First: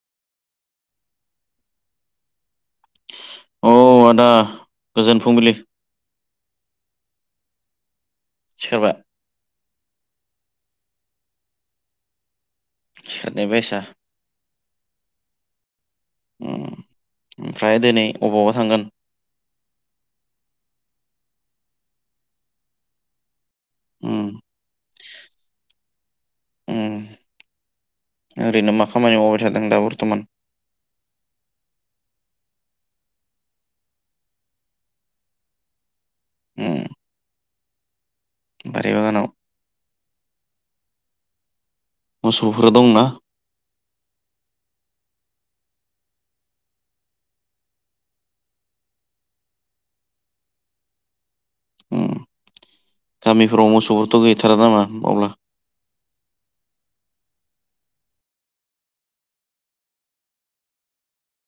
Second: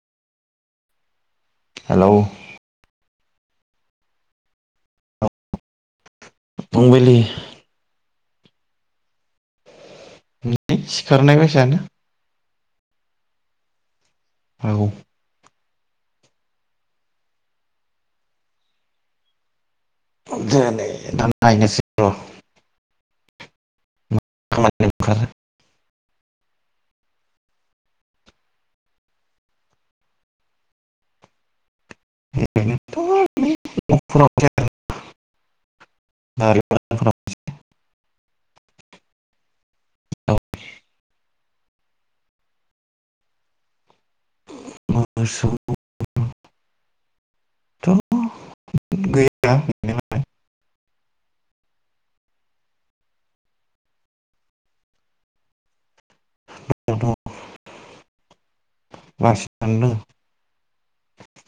Hello. अ आदा गोजोन फुंबिलि। फुंबिलि। सिखारबाय। होम लै सिखारनाय बायसायानो। सिखारनायबायसा। औ। ओम ओमफ्राय दिनै अबावबा थांगोन। दोंनै दा नायनोसै‌ र' [unintelligible] ओम ओरैनो मा खामानि मावबाय थादों दा बर्थमान। [unintelligible] [unintelligible] उम [inaudible] बारि उनाव। मोसौफोर दंना। [unintelligible] थ' गैया [unintelligible] उम गामिफोराव मोसौफोरथ गैथारा नामा अब्ला। बास आनदों।